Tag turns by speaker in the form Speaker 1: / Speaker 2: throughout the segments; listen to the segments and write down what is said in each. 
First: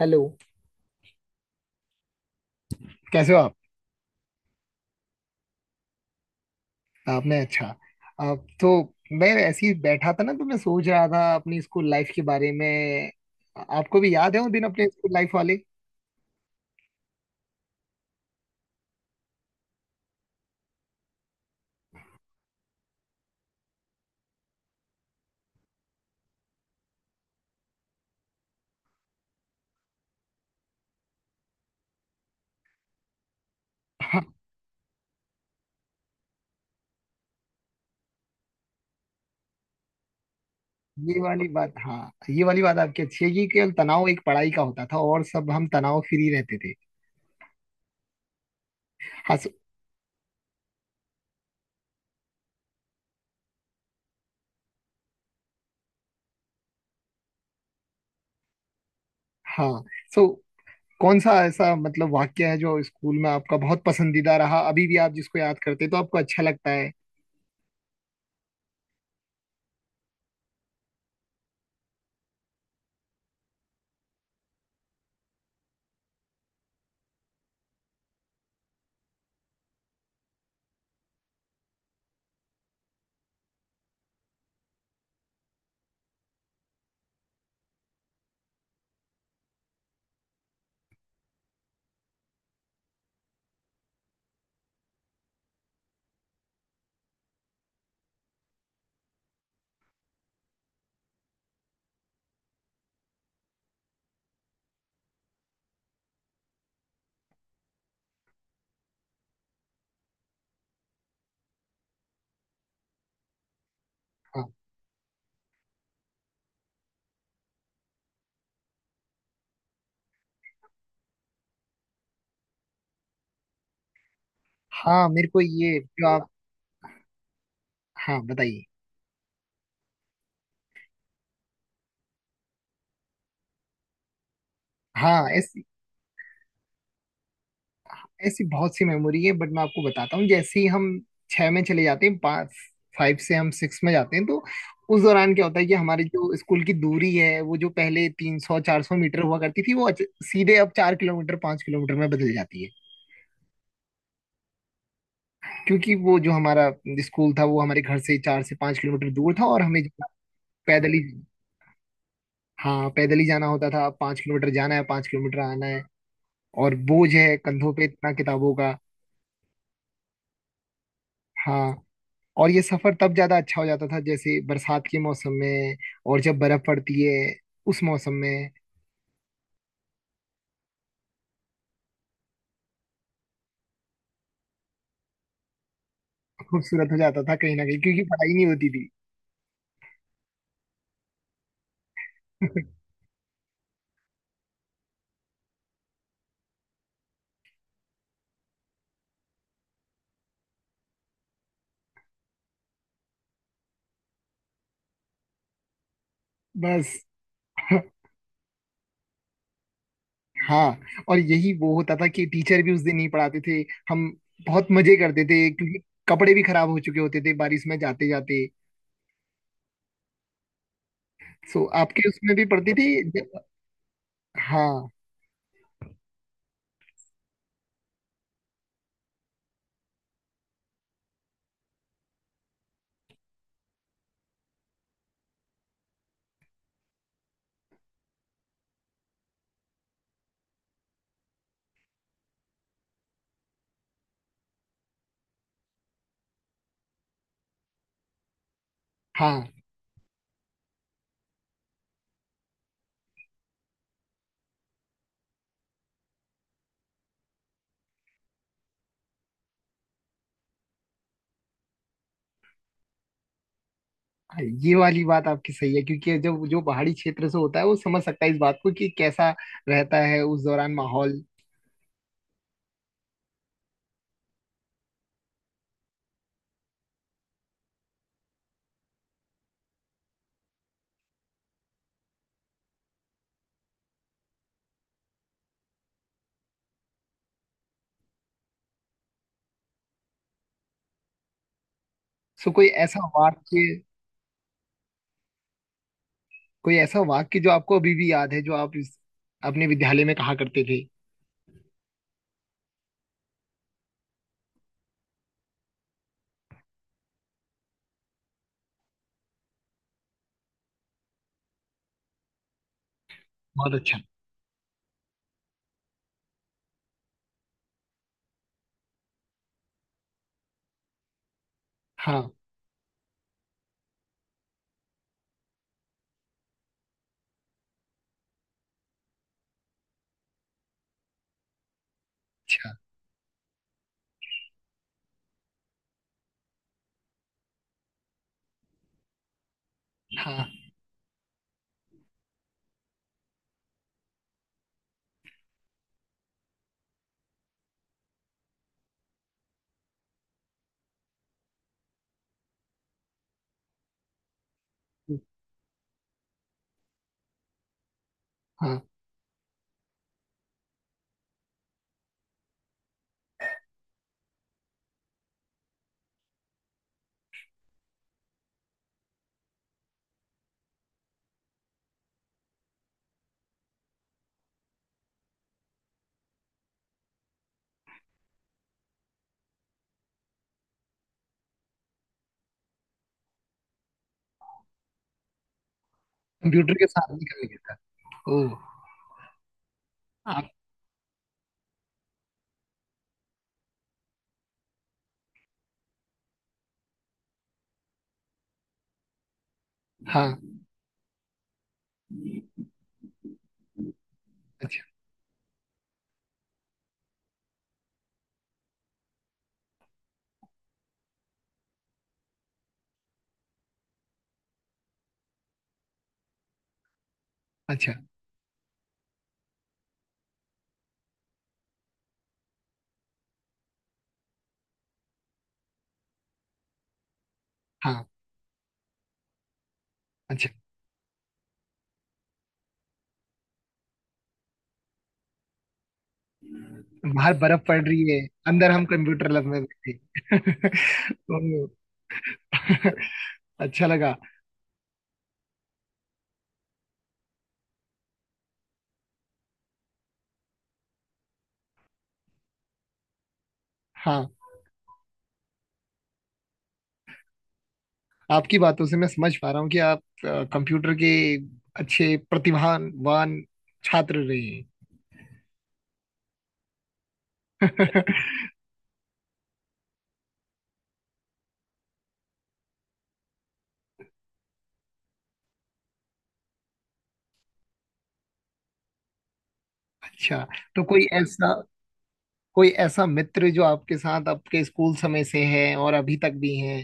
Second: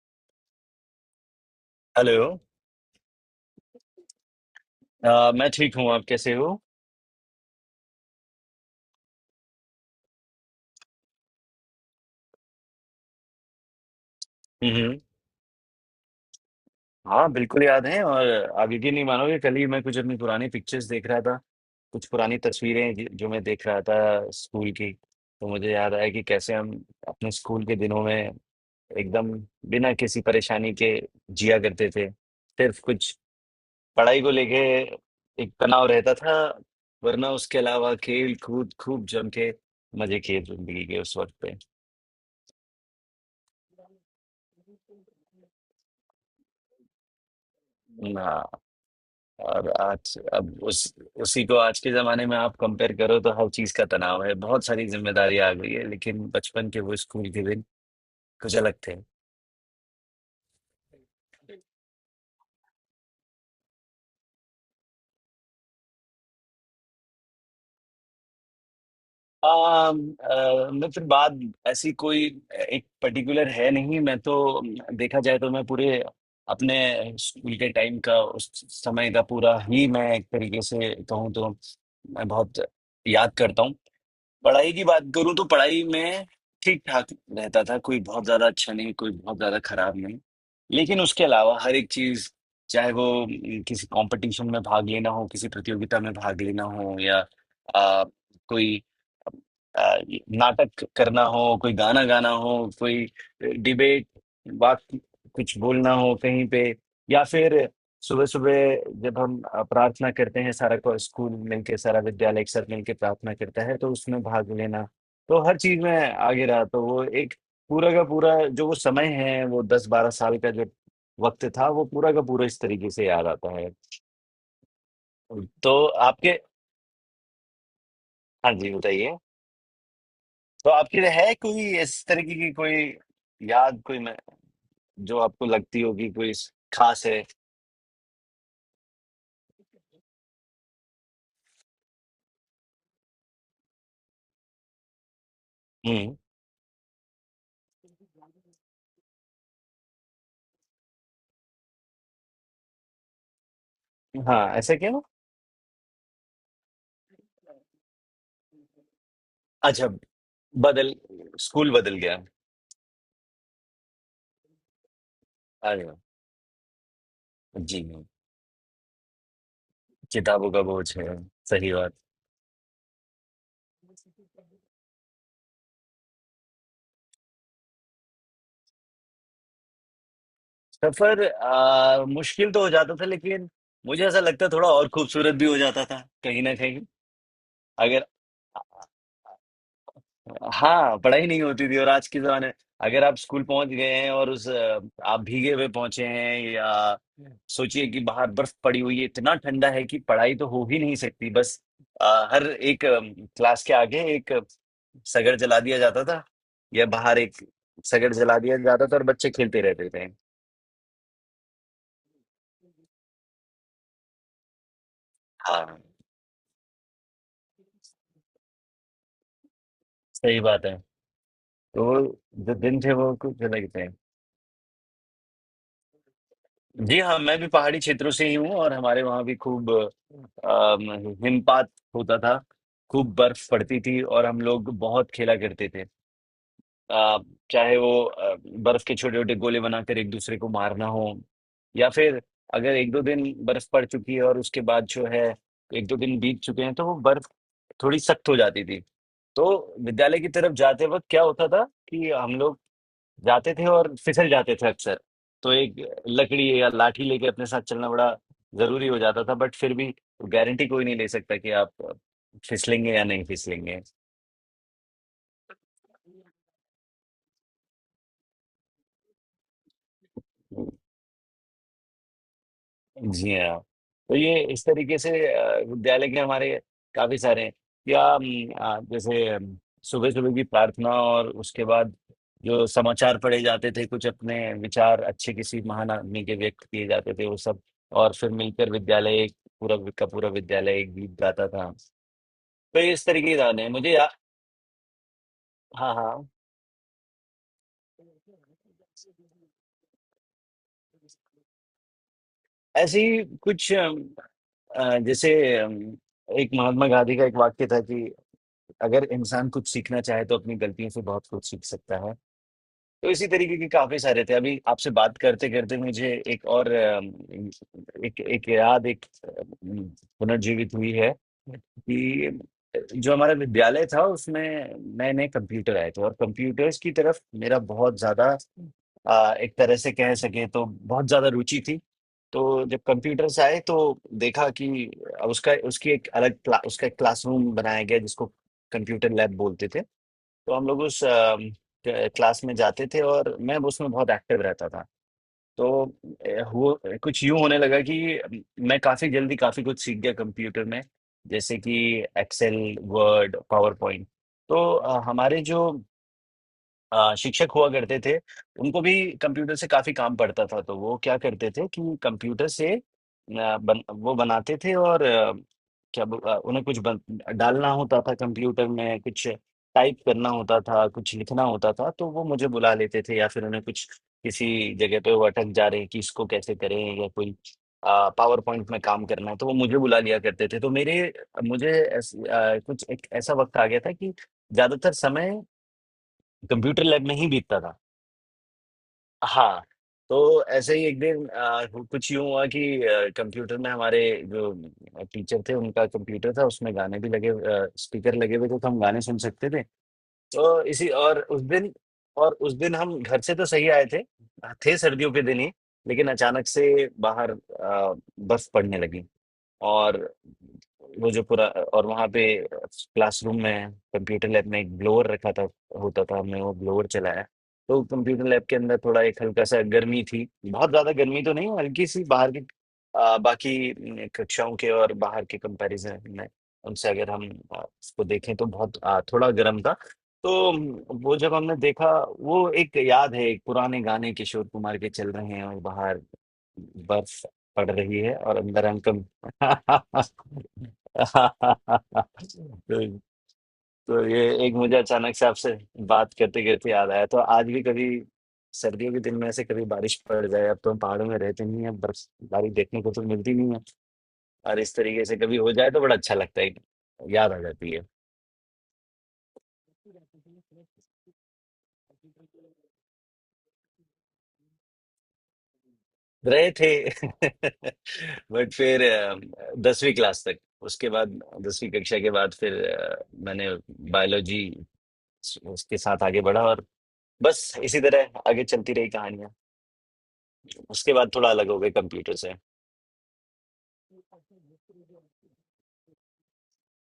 Speaker 1: Hello.
Speaker 2: Hello.
Speaker 1: कैसे हो आप?
Speaker 2: मैं ठीक हूँ। आप कैसे हो?
Speaker 1: आपने अच्छा आप तो मैं ऐसे ही बैठा था ना, तो मैं सोच रहा था अपनी स्कूल लाइफ के बारे में। आपको भी याद है वो दिन अपने
Speaker 2: हम्म।
Speaker 1: स्कूल लाइफ वाले?
Speaker 2: हाँ, बिल्कुल याद है। और आप यकीन नहीं मानोगे, कल ही मैं कुछ अपनी पुरानी पिक्चर्स देख रहा था। कुछ पुरानी तस्वीरें जो मैं देख रहा था स्कूल की। तो मुझे याद आया कि कैसे हम अपने स्कूल के दिनों में एकदम बिना किसी परेशानी के जिया करते थे। सिर्फ कुछ
Speaker 1: हाँ,
Speaker 2: पढ़ाई को लेके एक तनाव रहता था। वरना उसके अलावा खेल कूद खूब जम के मजे किए जिंदगी के उस
Speaker 1: ये
Speaker 2: वक्त
Speaker 1: वाली
Speaker 2: पे।
Speaker 1: बात, हाँ ये वाली बात आपकी अच्छी है कि केवल तनाव एक पढ़ाई का होता था और सब हम तनाव फ्री रहते थे।
Speaker 2: हाँ।
Speaker 1: हाँ। सो।
Speaker 2: और आज अब उस उसी को आज के जमाने में आप कंपेयर करो तो हर चीज का तनाव है। बहुत सारी जिम्मेदारी आ गई है, लेकिन बचपन के वो स्कूल के दिन कुछ अलग थे।
Speaker 1: हाँ सो कौन सा ऐसा मतलब वाक्य है जो स्कूल में आपका बहुत पसंदीदा रहा, अभी भी आप जिसको याद करते हैं तो आपको अच्छा लगता है?
Speaker 2: मित्र बात ऐसी कोई एक पर्टिकुलर है नहीं। मैं तो, देखा जाए तो, मैं पूरे अपने स्कूल के टाइम का, उस समय का पूरा ही, मैं एक तरीके से कहूँ तो, मैं बहुत याद करता हूँ। पढ़ाई की बात करूं तो पढ़ाई में ठीक ठाक रहता था। कोई बहुत ज्यादा अच्छा नहीं, कोई बहुत ज्यादा खराब नहीं। लेकिन उसके अलावा हर एक चीज चाहे वो किसी कंपटीशन में भाग लेना हो, किसी प्रतियोगिता में भाग लेना हो, या आ, कोई आ, नाटक करना हो, कोई गाना गाना हो, कोई डिबेट बात कुछ बोलना हो कहीं पे, या फिर सुबह-सुबह जब हम प्रार्थना करते हैं, सारा को स्कूल मिलके, सारा विद्यालय एक साथ मिलके प्रार्थना करता है, तो उसमें
Speaker 1: हाँ।
Speaker 2: भाग लेना, तो हर चीज़ में आगे रहा। तो वो एक पूरा का पूरा जो वो समय है, वो 10-12 साल का जो वक़्त था, वो पूरा का पूरा इस तरीके से याद आता है।
Speaker 1: हाँ, मेरे को
Speaker 2: तो
Speaker 1: ये जो आप
Speaker 2: आपके,
Speaker 1: हाँ,
Speaker 2: हाँ
Speaker 1: बताइए।
Speaker 2: जी, बताइए? तो आपके है कोई इस तरीके की कोई याद, कोई मैं, जो
Speaker 1: हाँ
Speaker 2: आपको
Speaker 1: इस
Speaker 2: लगती होगी कोई स ख़ास है?
Speaker 1: ऐसी बहुत सी मेमोरी है, बट मैं आपको बताता हूँ, जैसे ही हम 6 में चले जाते हैं, 5, 5 से हम 6 में जाते हैं, तो उस दौरान क्या होता है कि हमारे
Speaker 2: हुँ।
Speaker 1: जो स्कूल की दूरी है, वो जो पहले 300 400 मीटर हुआ करती थी, वो सीधे अब 4 किलोमीटर 5 किलोमीटर में बदल जाती है।
Speaker 2: हाँ, ऐसा क्यों?
Speaker 1: क्योंकि वो जो हमारा स्कूल था वो हमारे घर से 4 से 5 किलोमीटर दूर था, और हमें
Speaker 2: अच्छा,
Speaker 1: जो पैदल
Speaker 2: बदल,
Speaker 1: ही।
Speaker 2: स्कूल बदल गया।
Speaker 1: हाँ, पैदल ही जाना होता था। अब 5 किलोमीटर जाना है, 5 किलोमीटर आना है,
Speaker 2: अरे वाह!
Speaker 1: और बोझ है कंधों
Speaker 2: जी,
Speaker 1: पे इतना किताबों का।
Speaker 2: किताबों का बोझ है, सही
Speaker 1: हाँ।
Speaker 2: बात।
Speaker 1: और ये सफर तब ज्यादा अच्छा हो जाता था, जैसे बरसात के मौसम में और जब बर्फ पड़ती है उस मौसम में।
Speaker 2: सफ़र मुश्किल तो हो जाता था, लेकिन मुझे ऐसा लगता है थोड़ा और खूबसूरत भी हो जाता था, कहीं न कहीं।
Speaker 1: खूबसूरत हो जाता था कहीं ना कहीं, क्योंकि
Speaker 2: अगर,
Speaker 1: पढ़ाई नहीं होती थी।
Speaker 2: हाँ, पढ़ाई नहीं होती थी। और आज के जमाने, अगर आप स्कूल पहुंच गए हैं और उस आप भीगे हुए पहुंचे हैं, या सोचिए कि बाहर बर्फ पड़ी हुई है, इतना ठंडा है कि पढ़ाई तो हो ही नहीं सकती, बस हर एक क्लास के आगे एक सगड़ जला दिया जाता था, या
Speaker 1: बस।
Speaker 2: बाहर एक सगड़ जला दिया जाता था, और बच्चे खेलते रहते थे।
Speaker 1: हाँ, और यही वो होता था कि टीचर भी उस दिन नहीं पढ़ाते थे, हम बहुत मजे करते थे, क्योंकि
Speaker 2: हाँ,
Speaker 1: कपड़े भी खराब हो चुके होते थे बारिश में जाते जाते।
Speaker 2: सही बात है।
Speaker 1: सो,
Speaker 2: तो वो
Speaker 1: आपके उसमें भी
Speaker 2: जो
Speaker 1: पढ़ती
Speaker 2: दिन
Speaker 1: थी
Speaker 2: थे वो कुछ अलग थे।
Speaker 1: हाँ।
Speaker 2: जी हाँ, मैं भी पहाड़ी क्षेत्रों से ही हूँ, और हमारे वहाँ भी खूब हिमपात होता था। खूब बर्फ पड़ती थी, और हम लोग बहुत खेला करते थे। अ, चाहे वो बर्फ के छोटे छोटे गोले बनाकर एक दूसरे को मारना हो, या फिर अगर एक दो दिन बर्फ पड़ चुकी है और उसके बाद जो है एक दो दिन बीत चुके हैं, तो वो बर्फ थोड़ी सख्त हो जाती थी।
Speaker 1: हाँ।
Speaker 2: तो विद्यालय की तरफ जाते वक्त क्या होता था कि हम लोग जाते थे और फिसल जाते थे अक्सर। तो एक लकड़ी या लाठी लेके अपने साथ चलना बड़ा जरूरी हो जाता था। बट फिर भी गारंटी कोई नहीं ले सकता कि आप फिसलेंगे या नहीं
Speaker 1: हाँ, ये वाली बात आपकी सही है, क्योंकि
Speaker 2: फिसलेंगे।
Speaker 1: जब जो पहाड़ी क्षेत्र से होता है वो समझ सकता है इस बात को कि कैसा रहता है उस दौरान माहौल।
Speaker 2: जी हाँ। तो ये इस तरीके से विद्यालय के हमारे काफ़ी सारे हैं, या जैसे सुबह-सुबह की प्रार्थना और उसके बाद जो समाचार पढ़े जाते थे, कुछ अपने विचार अच्छे किसी महान आदमी के व्यक्त किए जाते थे, वो सब, और फिर मिलकर विद्यालय एक पूरा का पूरा विद्यालय एक गीत गाता था।
Speaker 1: सो, कोई
Speaker 2: तो ये इस
Speaker 1: ऐसा
Speaker 2: तरीके की यादें
Speaker 1: वाक्य
Speaker 2: हैं मुझे, या, हाँ, हाँ।
Speaker 1: कोई ऐसा वाक्य जो आपको अभी भी याद है, जो आप इस अपने विद्यालय में कहा करते थे?
Speaker 2: ऐसे ही कुछ जैसे एक महात्मा गांधी का एक वाक्य था कि अगर इंसान कुछ सीखना चाहे तो अपनी गलतियों से बहुत कुछ सीख सकता है। तो इसी तरीके के
Speaker 1: बहुत अच्छा।
Speaker 2: काफ़ी सारे थे। अभी आपसे बात करते-करते मुझे एक और एक एक याद एक उम, पुनर्जीवित हुई है कि
Speaker 1: हाँ।
Speaker 2: जो हमारा विद्यालय था उसमें नए-नए कंप्यूटर आए थे, और कंप्यूटर्स की तरफ मेरा बहुत ज़्यादा, एक तरह से कह सकें तो, बहुत ज़्यादा रुचि थी। तो
Speaker 1: अच्छा।
Speaker 2: जब कंप्यूटर्स आए तो देखा कि उसका उसकी एक अलग क्ला उसका एक क्लासरूम बनाया गया जिसको कंप्यूटर लैब बोलते थे।
Speaker 1: हाँ।
Speaker 2: तो हम लोग उस क्लास में जाते थे, और मैं उसमें बहुत एक्टिव रहता था। तो हुआ, कुछ यूं होने लगा कि मैं काफी जल्दी काफी कुछ सीख गया कंप्यूटर में, जैसे कि एक्सेल, वर्ड, पावर पॉइंट। तो हमारे जो शिक्षक हुआ करते थे,
Speaker 1: हाँ,
Speaker 2: उनको भी कंप्यूटर से काफ़ी काम पड़ता था। तो वो क्या करते थे कि कंप्यूटर से, अ, बन वो बनाते थे, और उन्हें कुछ बन डालना होता था कंप्यूटर में, कुछ टाइप करना होता था, कुछ लिखना होता था, तो वो मुझे बुला लेते थे। या फिर उन्हें कुछ किसी जगह पे वो अटक जा रहे हैं कि इसको कैसे करें, या कोई पावर पॉइंट में काम करना है, तो वो मुझे बुला लिया करते थे। तो मेरे मुझे कुछ एक ऐसा वक़्त आ गया था कि ज़्यादातर समय
Speaker 1: कंप्यूटर
Speaker 2: कंप्यूटर
Speaker 1: के
Speaker 2: लैब
Speaker 1: साथ
Speaker 2: में
Speaker 1: भी
Speaker 2: ही
Speaker 1: कर
Speaker 2: बीतता
Speaker 1: लिया
Speaker 2: था।
Speaker 1: था। ओ।
Speaker 2: हाँ। तो
Speaker 1: आप।
Speaker 2: ऐसे ही एक दिन कुछ यूं हुआ कि कंप्यूटर में हमारे जो टीचर थे, उनका कंप्यूटर था, उसमें गाने भी लगे, स्पीकर लगे हुए थे, तो हम गाने सुन सकते थे।
Speaker 1: हाँ।
Speaker 2: तो इसी और उस दिन हम घर से तो सही आए थे। थे
Speaker 1: अच्छा।
Speaker 2: सर्दियों के दिन ही। लेकिन अचानक से बाहर बर्फ पड़ने लगी। और वो जो पूरा और वहाँ पे क्लासरूम में, कंप्यूटर लैब में एक ब्लोअर रखा था होता था। हमने वो ब्लोअर चलाया, तो
Speaker 1: अच्छा।
Speaker 2: कंप्यूटर लैब के अंदर थोड़ा एक हल्का सा गर्मी थी। बहुत ज़्यादा गर्मी तो नहीं, हल्की सी, बाहर की बाकी न, कक्षाओं के और बाहर के कंपैरिजन में, उनसे अगर हम उसको
Speaker 1: हाँ।
Speaker 2: देखें तो बहुत, थोड़ा गर्म था।
Speaker 1: अच्छा।
Speaker 2: तो वो जब हमने देखा, वो एक याद है। एक पुराने गाने किशोर कुमार के चल रहे हैं, और बाहर बर्फ
Speaker 1: बाहर बर्फ
Speaker 2: पड़
Speaker 1: पड़
Speaker 2: रही
Speaker 1: रही
Speaker 2: है,
Speaker 1: है,
Speaker 2: और अंदर
Speaker 1: अंदर
Speaker 2: हम।
Speaker 1: हम
Speaker 2: तो,
Speaker 1: कंप्यूटर लैब में बैठे। ओ, अच्छा
Speaker 2: तो
Speaker 1: लगा।
Speaker 2: ये एक मुझे अचानक से आपसे बात करते करते याद आया। तो आज भी कभी सर्दियों के दिन में ऐसे कभी बारिश पड़ जाए, अब तो हम पहाड़ों में रहते नहीं है, बर्फबारी देखने को तो मिलती नहीं है,
Speaker 1: हाँ,
Speaker 2: और इस तरीके से कभी हो जाए तो बड़ा अच्छा लगता है, याद आ जाती है।
Speaker 1: आपकी बातों से मैं समझ पा रहा हूँ कि आप कंप्यूटर के अच्छे प्रतिभावान छात्र रहे
Speaker 2: रहे थे
Speaker 1: हैं।
Speaker 2: बट फिर दसवीं क्लास तक, उसके बाद दसवीं कक्षा के बाद फिर मैंने बायोलॉजी उसके साथ आगे बढ़ा, और बस इसी तरह आगे चलती रही कहानियाँ।
Speaker 1: अच्छा। तो
Speaker 2: उसके
Speaker 1: कोई
Speaker 2: बाद थोड़ा अलग
Speaker 1: ऐसा
Speaker 2: हो गए कंप्यूटर से।
Speaker 1: कोई ऐसा मित्र जो आपके साथ आपके स्कूल समय से है और अभी तक भी है?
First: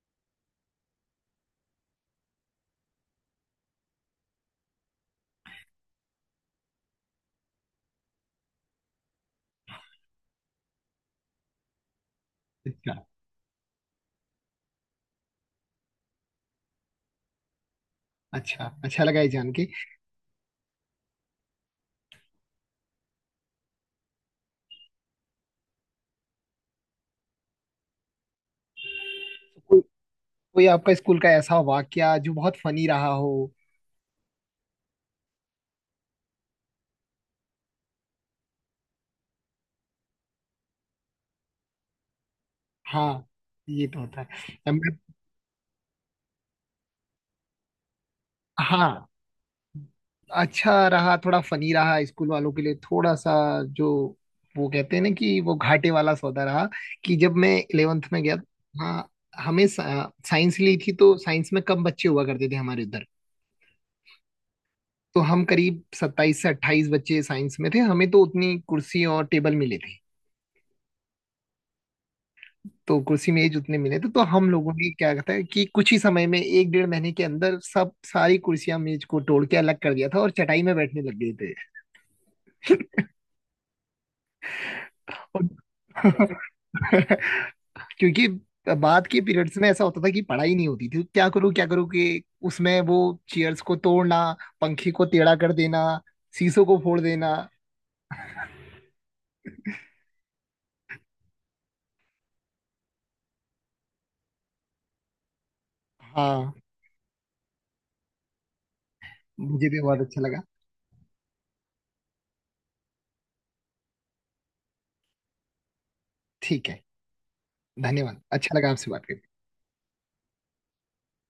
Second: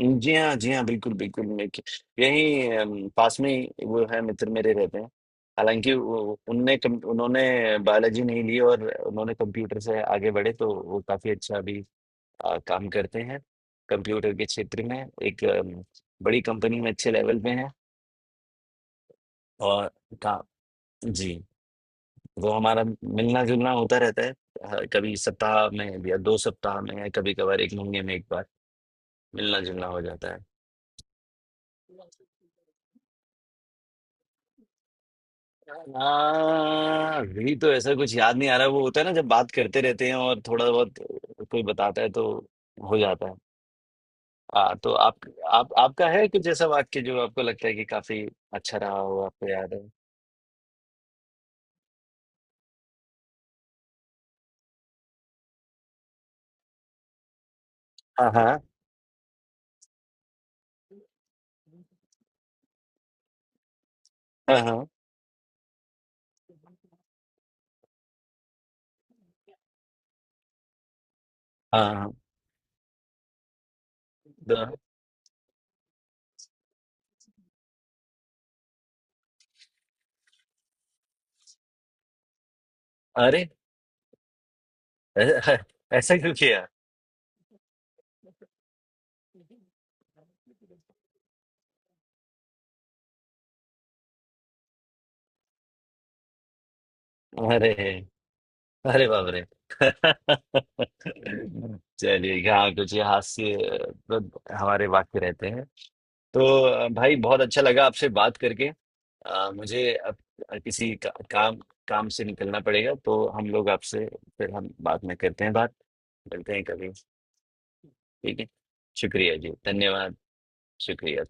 Speaker 2: जी हाँ, जी हाँ, बिल्कुल बिल्कुल। यही पास में ही वो है, मित्र मेरे रहते हैं। हालांकि उन्होंने बायोलॉजी नहीं ली, और उन्होंने कंप्यूटर से आगे बढ़े, तो वो काफी अच्छा अभी काम
Speaker 1: अच्छा।
Speaker 2: करते हैं कंप्यूटर के क्षेत्र में, एक बड़ी कंपनी में अच्छे लेवल पे हैं।
Speaker 1: अच्छा। अच्छा लगा ये जान के।
Speaker 2: और का जी, वो हमारा मिलना जुलना होता रहता है। कभी सप्ताह में, या दो सप्ताह में, या कभी कभार एक महीने में एक बार मिलना
Speaker 1: कोई
Speaker 2: जुलना हो जाता है।
Speaker 1: कोई आपका स्कूल का ऐसा वाकया जो बहुत फनी रहा हो?
Speaker 2: हाँ, अभी तो ऐसा कुछ याद नहीं आ रहा। वो होता है ना, जब बात करते रहते हैं और थोड़ा बहुत कोई बताता है, तो हो जाता
Speaker 1: हाँ,
Speaker 2: है।
Speaker 1: ये तो होता है।
Speaker 2: हाँ,
Speaker 1: हम-
Speaker 2: तो आप, आपका है कुछ ऐसा वाक्य जो आपको लगता है कि काफी अच्छा रहा
Speaker 1: हाँ,
Speaker 2: हो, आपको याद है?
Speaker 1: अच्छा रहा, थोड़ा फनी रहा स्कूल वालों के लिए, थोड़ा सा जो वो कहते हैं ना, कि वो घाटे वाला सौदा रहा कि जब मैं 11th में
Speaker 2: हाँ,
Speaker 1: गया।
Speaker 2: हाँ।
Speaker 1: हाँ। हमें साइंस ली थी, तो साइंस में कम बच्चे हुआ करते थे हमारे उधर।
Speaker 2: हाँ, हाँ।
Speaker 1: तो हम करीब 27 से 28 बच्चे साइंस में थे, हमें तो उतनी कुर्सी और टेबल मिले थे।
Speaker 2: हाँ, हाँ।
Speaker 1: तो कुर्सी मेज उतने मिले थे, तो हम लोगों
Speaker 2: तो-
Speaker 1: ने क्या कहता है कि कुछ ही समय में एक 1.5 महीने के अंदर सब सारी कुर्सियां मेज को तोड़ के अलग कर दिया था और चटाई में बैठने लग गए थे।
Speaker 2: अरे, ऐ-
Speaker 1: और
Speaker 2: ऐ- ऐसा क्यों किया?
Speaker 1: क्योंकि बाद के पीरियड्स में ऐसा होता था कि पढ़ाई नहीं होती थी। क्या करूँ, क्या करूँ कि उसमें वो चेयर्स को तोड़ना, पंखे को टेढ़ा कर देना, शीशों को फोड़ देना।
Speaker 2: अरे, अरे बाप रे। चलिए, यहाँ कुछ ये हास्य तो हमारे वाक्य रहते हैं। तो
Speaker 1: हाँ,
Speaker 2: भाई, बहुत अच्छा लगा आपसे बात करके।
Speaker 1: मुझे भी
Speaker 2: मुझे
Speaker 1: बहुत
Speaker 2: अब
Speaker 1: अच्छा लगा।
Speaker 2: किसी का, काम काम से निकलना पड़ेगा, तो हम लोग आपसे फिर, हम बाद में करते हैं बात। मिलते हैं
Speaker 1: ठीक है।
Speaker 2: कभी।
Speaker 1: धन्यवाद,
Speaker 2: ठीक है।
Speaker 1: अच्छा लगा आपसे बात करके।
Speaker 2: शुक्रिया जी, धन्यवाद। शुक्रिया।